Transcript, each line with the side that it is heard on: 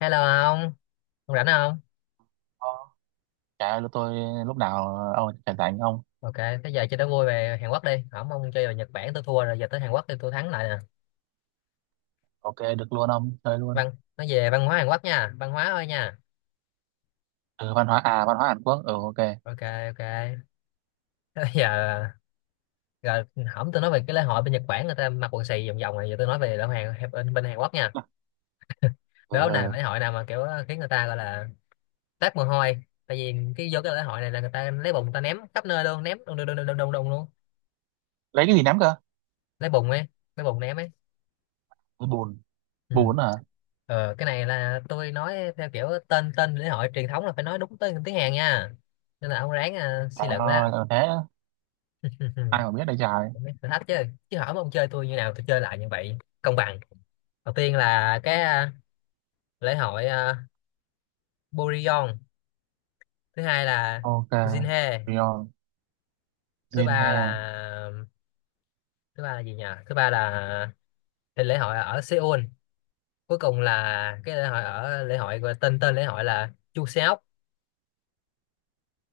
left: Hello ông, ông rảnh không?
right: Ờ, Trời ơi, tôi lúc nào ông rảnh rảnh.
left: Ok, thế giờ chơi đố vui về Hàn Quốc đi. Không, ông chơi về Nhật Bản tôi thua rồi, giờ tới Hàn Quốc thì tôi thắng lại nè.
right: Ok, được luôn, ông chơi luôn.
left: Văn, nói về văn hóa Hàn Quốc nha, văn hóa thôi nha.
right: Ừ, văn hóa, văn hóa Hàn Quốc, ừ ok.
left: Ok, ok. Thế giờ, rồi hổng tôi nói về cái lễ hội bên Nhật Bản người ta mặc quần xì vòng vòng này, giờ tôi nói về lễ hội Hàn, bên Hàn Quốc nha.
right: ừ,
left: Đố này
right: ừ.
left: lễ hội nào mà kiểu khiến người ta gọi là toát mồ hôi. Tại vì vô cái lễ hội này là người ta lấy bùn người ta ném khắp nơi luôn, ném đùng đùng đùng đùng đùng đùng luôn.
right: Lấy cái gì, nắm cơ?
left: Lấy bùn ấy, lấy bùn ném ấy.
right: Ừ, bùn
left: Ừ.
right: bùn à.
left: Ờ, cái này là tôi nói theo kiểu tên tên lễ hội truyền thống là phải nói đúng tên tiếng Hàn nha, nên là ông ráng
right: Trời
left: suy luận đó.
right: ơi, thế ai mà biết đây trời.
left: Cũng biết thử thách chứ, chứ hỏi mà ông chơi tôi như nào tôi chơi lại như vậy công bằng. Đầu tiên là cái lễ hội Burion, thứ hai là
right: Ok.
left: Jinhae,
right: Rion,
left: thứ
right: Jin He.
left: ba là, thứ ba là gì nhỉ, thứ ba là cái lễ hội ở Seoul, cuối cùng là cái lễ hội ở lễ hội tên tên lễ hội là Chuseok.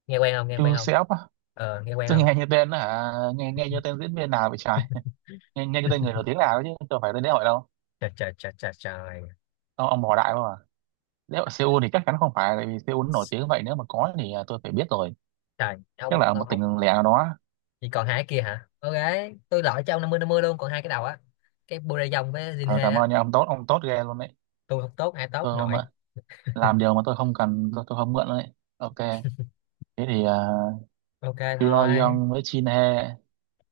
left: Nghe quen không, nghe quen
right: Chu
left: không?
right: Seop á?
left: Ờ, nghe quen
right: Tôi
left: không?
right: nghe như tên hả, nghe nghe như tên diễn viên nào vậy trời. Nghe như tên người nổi tiếng nào ấy, chứ tôi phải tên lễ hội đâu.
left: Trời trời trời trời trời.
right: Ông bỏ đại không à? Lễ hội Seoul thì chắc chắn không phải, tại vì Seoul nó nổi tiếng vậy, nếu mà có thì tôi phải biết rồi.
left: Trời ông
right: Chắc là ở một
left: ông không.
right: tỉnh lẻ nào đó.
left: Chỉ còn hai cái kia hả? Ok, tôi loại cho ông năm mươi luôn, còn hai cái đầu á, cái Burayong với
right: Ờ,
left: Jinhe
right: cảm
left: á.
right: ơn nha ông tốt ghê luôn đấy.
left: Tôi không tốt ai tốt
right: Tôi
left: không
right: không
left: nổi.
right: ạ. Làm điều mà tôi không cần, tôi không mượn đấy. Ok. Thế thì
left: Ok thôi.
right: Pyongyang với Chin He.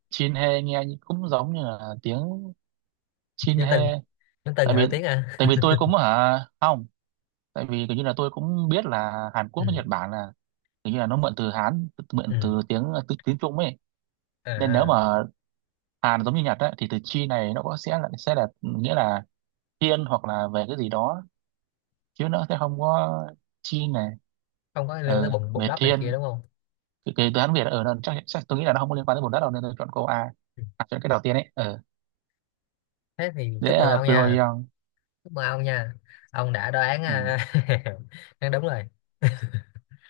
right: Chin He nghe như- cũng giống như là tiếng Chin
left: Nhắn tin,
right: He.
left: nhắn tin
right: Tại
left: người nói
right: vì
left: tiếng à.
right: tại vì tôi cũng hả, không. Tại vì kiểu như là tôi cũng biết là Hàn Quốc với
left: Ừ,
right: Nhật Bản là kiểu như là nó mượn từ Hán,
left: ừ
right: mượn từ tiếng Trung ấy.
left: à
right: Nên nếu
left: à.
right: mà Hàn giống như Nhật ấy, thì từ chi này nó có sẽ là nghĩa là thiên hoặc là về cái gì đó, chứ nó sẽ không có chi này.
left: Không có liên quan tới
right: Ừ,
left: bụng bụng
right: về
left: đất này kia
right: thiên.
left: đúng không?
right: Cái đoán Việt ở nó chắc tôi nghĩ là nó không có liên quan tới vùng đất đâu, nên tôi chọn câu A.
left: Ừ.
right: Chọn cái đầu tiên ấy, ờ
left: Thế thì
right: dễ
left: chúc mừng
right: à,
left: ông nha,
right: Pyongyang.
left: chúc mừng ông nha, ông đã đoán
right: Ừ,
left: đoán đúng rồi.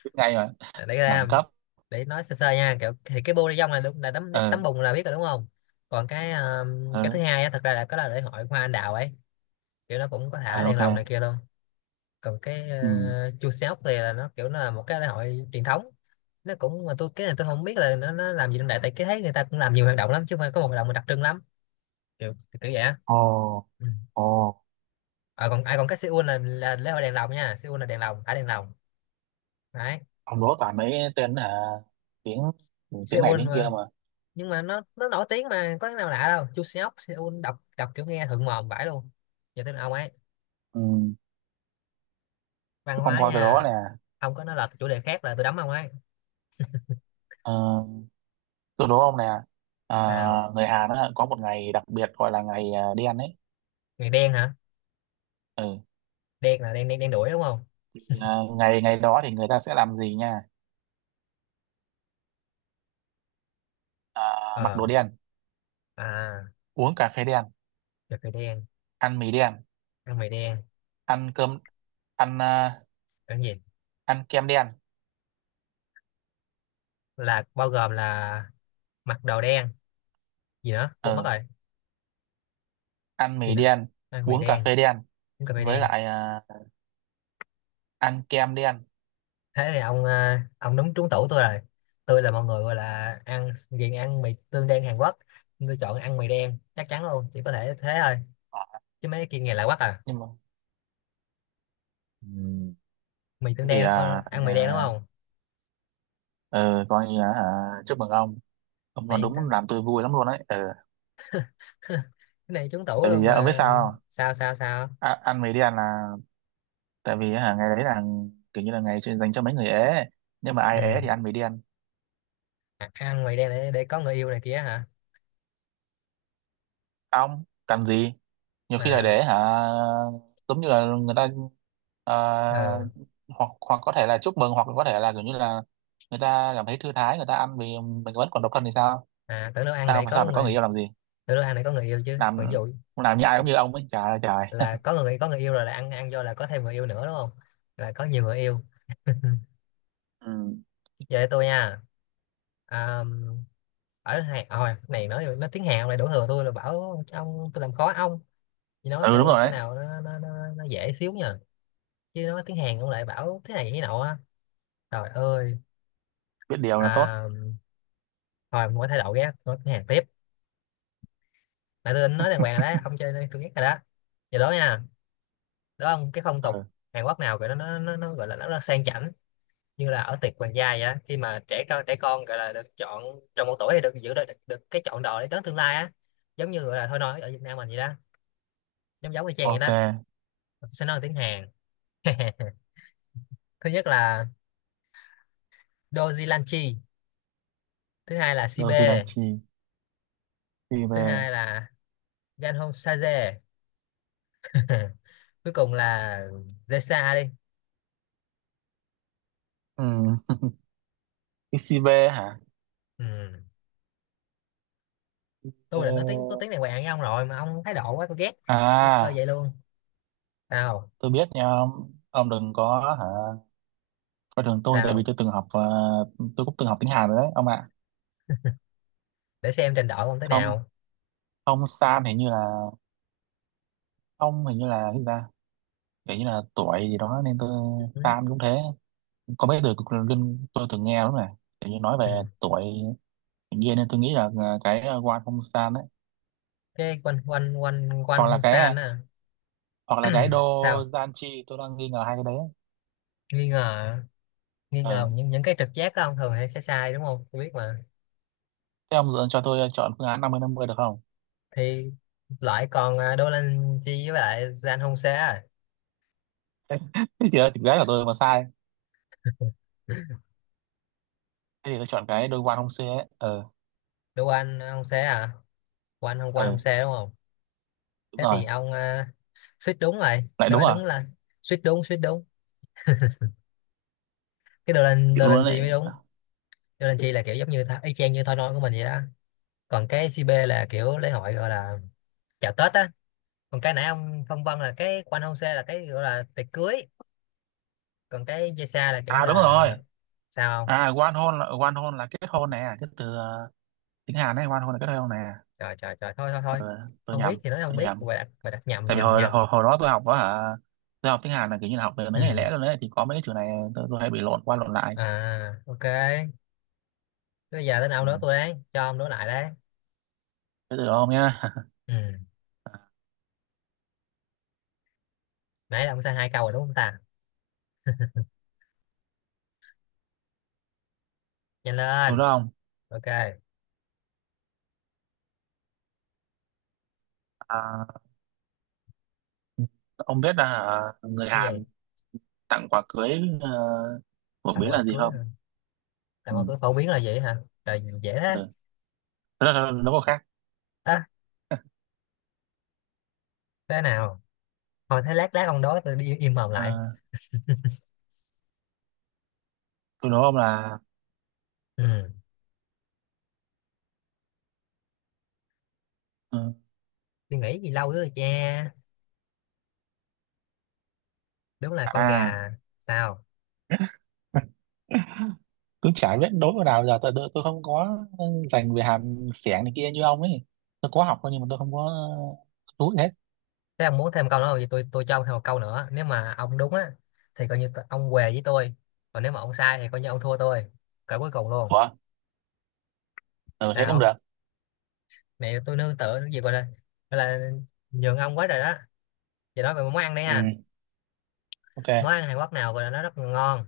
right: biết ngay rồi,
left: Để ra,
right: đẳng cấp.
left: để nói sơ sơ nha, kiểu thì cái bu dong là đúng, là tấm
right: Ờ,
left: tấm bùn là biết rồi đúng không? Còn cái
right: ờ,
left: thứ hai á, thật ra là có là lễ hội hoa anh đào ấy, kiểu nó cũng có
right: ờ,
left: thả đèn
right: ok,
left: lồng này kia luôn. Còn cái
right: ừ.
left: chua sóc thì là nó kiểu nó là một cái lễ hội truyền thống, nó cũng mà tôi cái này tôi không biết là nó làm gì trong đại, tại cái thấy người ta cũng làm nhiều hoạt động lắm chứ không phải có một hoạt động mà đặc trưng lắm, kiểu kiểu vậy á.
right: Ồ,
left: Ừ.
right: ồ.
left: À, còn ai còn cái Seoul là lễ hội đèn lồng nha, Seoul là đèn lồng, thả đèn lồng đấy.
right: Ông đố toàn mấy tên tiếng, tiếng này
left: Seoul
right: tiếng kia
left: mà,
right: mà.
left: nhưng mà nó nổi tiếng mà có cái nào lạ đâu. Chu Seok Seoul đọc đọc kiểu nghe thượng mồm vãi luôn. Giờ tới ông ấy,
right: Ừ,
left: văn
right: ông
left: hóa
right: coi tôi đố
left: nha.
right: nè.
left: Ông có nói là chủ đề khác là tôi đấm ông ấy.
right: Ờ, tôi đố ông nè. à,
left: Nào,
right: Người Hàn á, có một ngày đặc biệt gọi là ngày đen ấy.
left: người đen hả?
right: Ừ.
left: Đen là đen đen đen đuổi đúng không?
right: Ngày ngày đó thì người ta sẽ làm gì nha. à, Mặc đồ
left: Ờ,
right: đen,
left: à,
right: uống cà phê đen,
left: được người đen,
right: ăn mì đen,
left: ăn mày đen,
right: ăn cơm, ăn
left: ăn gì,
right: ăn kem đen.
left: là bao gồm là mặc đồ đen, gì nữa quên mất
right: Ờ,
left: rồi,
right: ăn
left: gì
right: mì
left: nữa,
right: đen,
left: ăn mày
right: uống cà
left: đen,
right: phê đen,
left: uống cà phê
right: với
left: đen.
right: lại ăn kem đen.
left: Thế thì ông ông đúng trúng tủ tôi rồi. Tôi là mọi người gọi là ăn ghiền ăn mì tương đen Hàn Quốc. Nhưng tôi chọn ăn mì đen chắc chắn luôn, chỉ có thể thế thôi,
right: Ờ,
left: chứ mấy kia nghe lạ quá à.
right: nhưng mà ừ,
left: Mì tương
right: thế thì
left: đen ăn mì đen đúng không?
right: ờ, coi như là hả, chúc mừng ông. Ông nói
left: Này ta-
right: đúng làm tôi vui lắm luôn đấy, ờ.
left: cái này trúng tủ
right: Tại
left: luôn
right: vì ông biết
left: mà.
right: sao không?
left: Sao sao sao?
right: À, ăn mì đen là tại vì hả, ngày đấy là kiểu như là ngày chuyên dành cho mấy người ế, nhưng mà
left: Ừ.
right: ai ế thì ăn mì đen.
left: À, ăn mì đen để có người yêu này kia hả?
right: Ông cần gì, nhiều khi là
left: À,
right: để hả giống như là người ta. Ờ,
left: ờ,
right: hoặc hoặc có thể là chúc mừng, hoặc có thể là kiểu như là người ta cảm thấy thư thái, người ta ăn vì mình vẫn còn độc thân thì sao.
left: à, tưởng đâu ăn để
right: Sao sao
left: có
right: phải có người
left: người,
right: yêu làm gì,
left: tưởng đâu ăn để có người yêu chứ,
right: làm
left: còn ví dụ
right: làm như ai cũng như ông ấy trời ơi trời.
left: là có người, có người yêu rồi là ăn, ăn vô là có thêm người yêu nữa đúng không, là có nhiều người yêu.
right: Ừ,
left: Giờ để tôi nha. À, ở Hàn à, hồi này nói tiếng Hàn này đổ thừa tôi là bảo ông tôi làm khó ông. Chỉ nói
right: ừ đúng
left: về
right: rồi
left: cái
right: đấy.
left: nào nó dễ xíu nha, chứ nói tiếng Hàn ông lại bảo thế này thế nọ á. Trời ơi.
right: Biết điều là tốt.
left: À, hồi mỗi thay đổi ghét nói tiếng Hàn tiếp, mà tôi định nói đàng hoàng rồi đó ông chơi đây tôi ghét rồi đó. Giờ đó nha, đó ông, cái phong tục
right: Ừ,
left: Hàn Quốc nào gọi nó gọi là nó sang chảnh như là ở tiệc hoàng gia vậy á, khi mà trẻ con gọi là được chọn trong một tuổi thì được giữ được cái chọn đời đến tương lai á, giống như gọi là thôi nói ở Việt Nam mình vậy đó, giống giống y chang vậy
right: ok.
left: đó. Tôi sẽ nói tiếng Hàn. Thứ nhất là Doji Lanchi, thứ hai là
right: Đâu gì đang
left: Sibe,
right: chi, chi
left: thứ
right: về.
left: hai là Ganhong Saje, cuối cùng là Zesa đi.
right: Ừ. Cái XCV hả?
left: Ừ.
right: Ờ,
left: Tôi định nói tiếng có tiếng này quen với ông rồi mà ông thái độ quá tôi ghét, tôi chơi
right: à
left: vậy luôn. Sao
right: tôi biết nha ông. Ông đừng có hả coi thường tôi, tại vì
left: sao?
right: tôi từng học tôi cũng từng học tiếng Hàn rồi đấy ông ạ.
left: Để xem trình độ ông thế
right: Không,
left: nào.
right: không San hình như là không, hình như là cái gì ta, kiểu như là tuổi gì đó nên tôi
left: Ừ.
right: Tan cũng thế. Có mấy từ cực linh tôi từng nghe đúng này, kiểu như nói
left: Ừ.
right: về tuổi kia, nên tôi nghĩ là cái Wan Hong San đấy,
left: Cái quanh quanh quanh quanh
right: hoặc là
left: không
right: cái
left: san á.
right: hoặc là cái Do
left: Sao?
right: Gian Chi, tôi đang nghi ngờ hai cái đấy.
left: Nghi ngờ, nghi ngờ
right: Ừ,
left: những cái trực giác của ông thường hay sẽ sai đúng không, tôi biết mà.
right: thế ông dựa cho tôi chọn phương án năm mươi được không?
left: Thì loại còn Dolanchi với lại San Jose à.
right: Thế thì ờ, thực ra là tôi mà sai, thế thì tôi chọn cái Do Wan Hong Se ấy, ờ.
left: Đô Anh không xé à? Quanh không
right: Ừ
left: xé đúng không?
right: đúng
left: Thế
right: rồi.
left: thì ông suýt đúng rồi
right: Lại
left: nếu
right: đúng
left: mà
right: à.
left: đúng là, suýt đúng suýt đúng. Cái
right: Chịu
left: đồ lên
right: luôn
left: gì
right: đấy.
left: mới đúng. Đồ lên Chi là kiểu giống như tho- y chang như Thôi Nói của mình vậy đó. Còn cái CB là kiểu lễ hội gọi là chào Tết á. Còn cái nãy ông phân vân là cái của anh Hông Sê là cái gọi là tiệc cưới. Còn cái dây xa là kiểu như
right: À đúng
left: là,
right: rồi.
left: sao không?
right: À Wan Hon là, Wan Hon là kết hôn nè, cái từ tiếng Hàn ấy, Wan Hon là kết hôn nè.
left: Trời trời trời thôi thôi thôi.
right: Ừ, tôi
left: Không biết
right: nhầm,
left: thì nói không
right: tôi
left: biết,
right: nhầm.
left: bài đặt nhầm
right: Tại vì
left: nhầm
right: hồi
left: nhầm.
right: hồi, hồi đó tôi học đó hả, tôi học tiếng Hàn là kiểu như là học về
left: Ừ
right: mấy ngày lẻ luôn đấy, thì có mấy cái chữ này tôi hay bị lộn qua lộn lại.
left: à ok. Bây giờ đến ông
right: Ừ.
left: nữa tôi đấy cho ông đối lại đấy.
right: Thế từ đó ông nhá.
left: Ừ. Nãy là ông sai hai câu rồi đúng không ta, nhanh
right: Từ
left: lên.
right: đó ông,
left: Ok, cái
right: à, ông biết là hả, người
left: gì?
right: Hàn tặng quà cưới ờ, phổ
left: Tặng
right: biến
left: quà
right: là gì
left: cưới hả?
right: không? Ừ.
left: Tặng quà cưới phổ biến là gì hả, trời dễ thế.
right: Ừ. Thế là nó có khác.
left: À, thế nào? Thôi thế lát lát ông đói tôi đi im mồm
right: Ờ,
left: lại.
right: từ đó ông là
left: Ừ.
right: ừ.
left: Tôi nghĩ gì lâu nữa rồi cha, đúng là con
right: À,
left: gà. Sao?
right: cứ chả biết đối vào nào, giờ tôi không có dành về Hàn xẻng này kia như ông ấy. Tôi có học thôi nhưng mà tôi không có chú hết.
left: Thế ông muốn thêm câu nữa không? Thì tôi cho ông thêm một câu nữa nếu mà ông đúng á, thì coi như t- ông què với tôi, còn nếu mà ông sai thì coi như ông thua tôi, cỡ cuối cùng luôn.
right: Ủa, ừ, thế cũng
left: Sao?
right: được.
left: Này tôi nương tựa cái gì gọi là, gọi là nhường ông quá rồi đó. Giờ nói về món ăn đi
right: Ừ,
left: ha. Món
right: ok.
left: ăn Hàn Quốc nào gọi là nó rất là ngon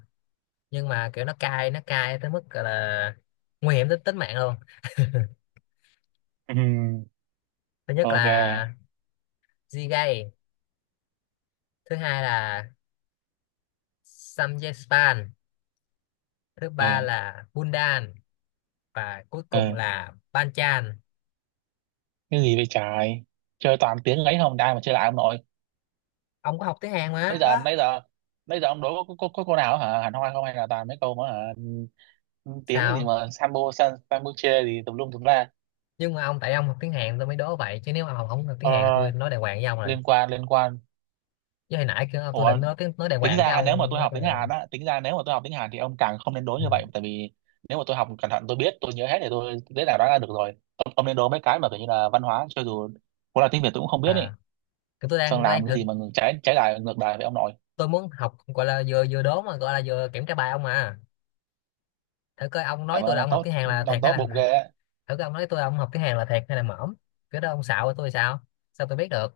left: nhưng mà kiểu nó cay, nó cay tới mức gọi là nguy hiểm tới tính mạng luôn.
right: Ừ,
left: Thứ nhất
right: ok.
left: là Jjigae, thứ hai là Samgyeopsal, thứ
right: Ừ,
left: ba là Bundan, và cuối cùng
right: ừ.
left: là Banchan.
right: Cái gì vậy trời? Chơi toàn tiếng ấy, không ai mà chơi lại ông nội.
left: Ông có học tiếng Hàn mà.
right: Bây giờ bây giờ bây giờ ông đối có cô nào hả? Hẳn hoi không hay là toàn mấy câu mà hả? Ừ, tiếng gì
left: Sao?
right: mà sambo san, sambuche gì tùm lum tùm la.
left: Nhưng mà ông, tại ông học tiếng Hàn tôi mới đố vậy, chứ nếu mà ông không học tiếng
right: Thôi,
left: Hàn thì
right: thôi, thôi,
left: tôi nói đàng hoàng với ông rồi.
right: liên quan liên quan.
left: Chứ hồi nãy kêu tôi
right: Ủa,
left: định nói tiếng nói đàng
right: tính
left: hoàng cái
right: ra nếu mà
left: ông
right: tôi
left: nói
right: học
left: tôi
right: tiếng
left: là.
right: Hàn á, tính ra nếu mà tôi học tiếng Hàn thì ông càng không nên đố
left: Ừ.
right: như vậy, tại vì nếu mà tôi học cẩn thận tôi biết, tôi nhớ hết thì tôi dễ dàng đoán ra được rồi. Ông nên đố mấy cái mà kiểu như là văn hóa, cho dù có là tiếng Việt tôi cũng không biết ý.
left: À, cái tôi
right: Sơn
left: đang tôi đang
right: làm cái gì
left: thử,
right: mà trái trái lại ngược lại với ông nội.
left: tôi muốn học gọi là vừa vừa đố mà gọi là vừa kiểm tra bài ông mà, thử coi ông nói
right: Làm
left: tôi
right: ơn
left: là
right: là
left: ông học
right: tốt,
left: tiếng Hàn là thiệt
right: ông
left: hay
right: tốt bụng
left: là.
right: ghê á.
left: Thử coi ông nói tôi là ông học tiếng Hàn là thiệt hay là mỏm. Cái đó ông xạo với tôi sao, sao tôi biết được.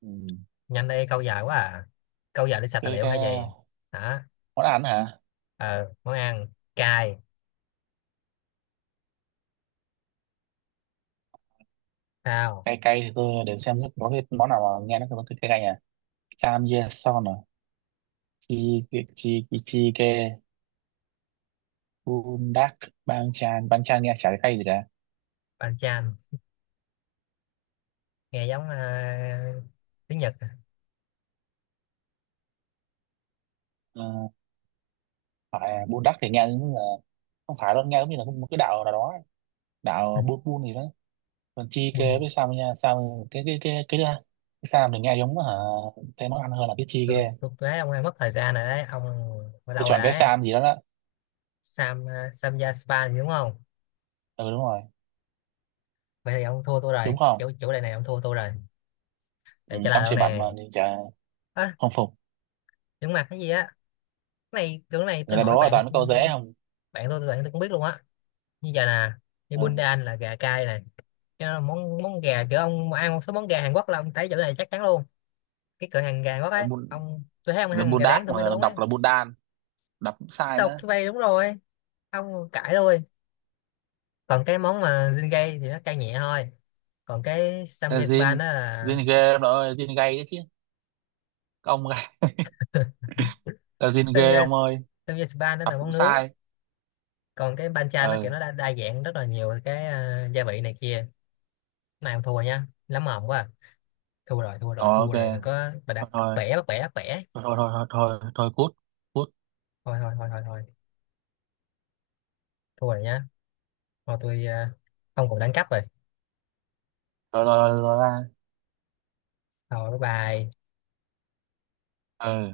right: Ừ.
left: Nhanh đây câu dài quá à, câu dài để sạch tài
right: cái
left: liệu
right: cái
left: hay gì. Hả?
right: món ăn hả,
left: Ờ món ăn cay. Sao?
right: cay. Cay thì tôi để xem có cái món nào mà nghe nó có cái cay cay à. Samgyeopsal à, chi, chi ke, bundak, banchan, banchan nghe chả thấy cay gì cả.
left: Bánh chan, nghe giống tiếng Nhật à.
right: Ờ, phải bundak thì nghe giống như là không phải đâu, nghe giống như là một cái đạo nào đó, đạo bun bun gì đó. Còn chi
left: Quỳnh.
right: ke với sam nha sam. Cái cái cái cái cái, cái sam thì nghe giống hả, thấy món ăn hơn là cái chi
left: Tôi,
right: ke.
left: tôi thấy ông đang mất thời gian rồi đấy ông, bao
right: Tôi
left: lâu rồi
right: chọn cái
left: đấy.
right: sam gì đó đó.
left: Sam, Samja Spa gì đúng không?
right: Ừ đúng rồi.
left: Vậy thì ông thua tôi
right: Đúng
left: rồi,
right: không?
left: kiểu chủ đề này ông thua tôi rồi.
right: Ừ,
left: Để trả lời
right: ông
left: đâu
right: siêu mạnh mà
left: nè.
right: nên chả
left: À,
right: không phục.
left: những mặt cái gì á. Cái này kiểu này
right: Người
left: tôi
right: ta
left: hỏi
right: đố là
left: bạn,
right: toàn mấy câu dễ không.
left: bạn tôi cũng biết luôn á. Như vậy nè, như
right: Ừ,
left: Bundan là gà cay này, cái đó là món món gà, kiểu ông ăn một số món gà Hàn Quốc là ông thấy chữ này chắc chắn luôn. Cái cửa hàng gà Hàn Quốc ấy
right: bun
left: ông, tôi thấy ông
right: là
left: ăn
right: bun
left: gà rán
right: đát
left: tôi mới
right: mà
left: đúng ấy.
right: đọc là bun đan, đọc cũng sai
left: Đọc
right: nữa.
left: cái vây đúng rồi, ông cãi thôi. Còn cái món mà Jingay thì nó cay nhẹ thôi. Còn cái
right: Là
left: samgye
right: zin,
left: spa nó là,
right: zin ghê ông ơi, zin gay đấy chứ. Các ông gay là zin ghê
left: samgye,
right: ông ơi.
left: samgye spa nó
right: Đọc
left: là
right: cũng
left: món nướng.
right: sai.
left: Còn cái bancha nó kiểu
right: Ừ.
left: nó đa dạng rất là nhiều cái gia vị này kia. Cái này không thua nha, lắm mồm quá à. Thua rồi thua
right: Ờ,
left: rồi thua
right: ok.
left: rồi, đừng có bà đặt
right: thôi
left: bẻ bắt bẻ.
right: thôi thôi thôi thôi thôi, thôi cút, cút.
left: Thôi thôi thôi thôi thôi, thua rồi nha. Thôi tôi không còn đánh cắp rồi.
right: Rồi rồi rồi ra.
left: Thôi bye bye.
right: Ừ.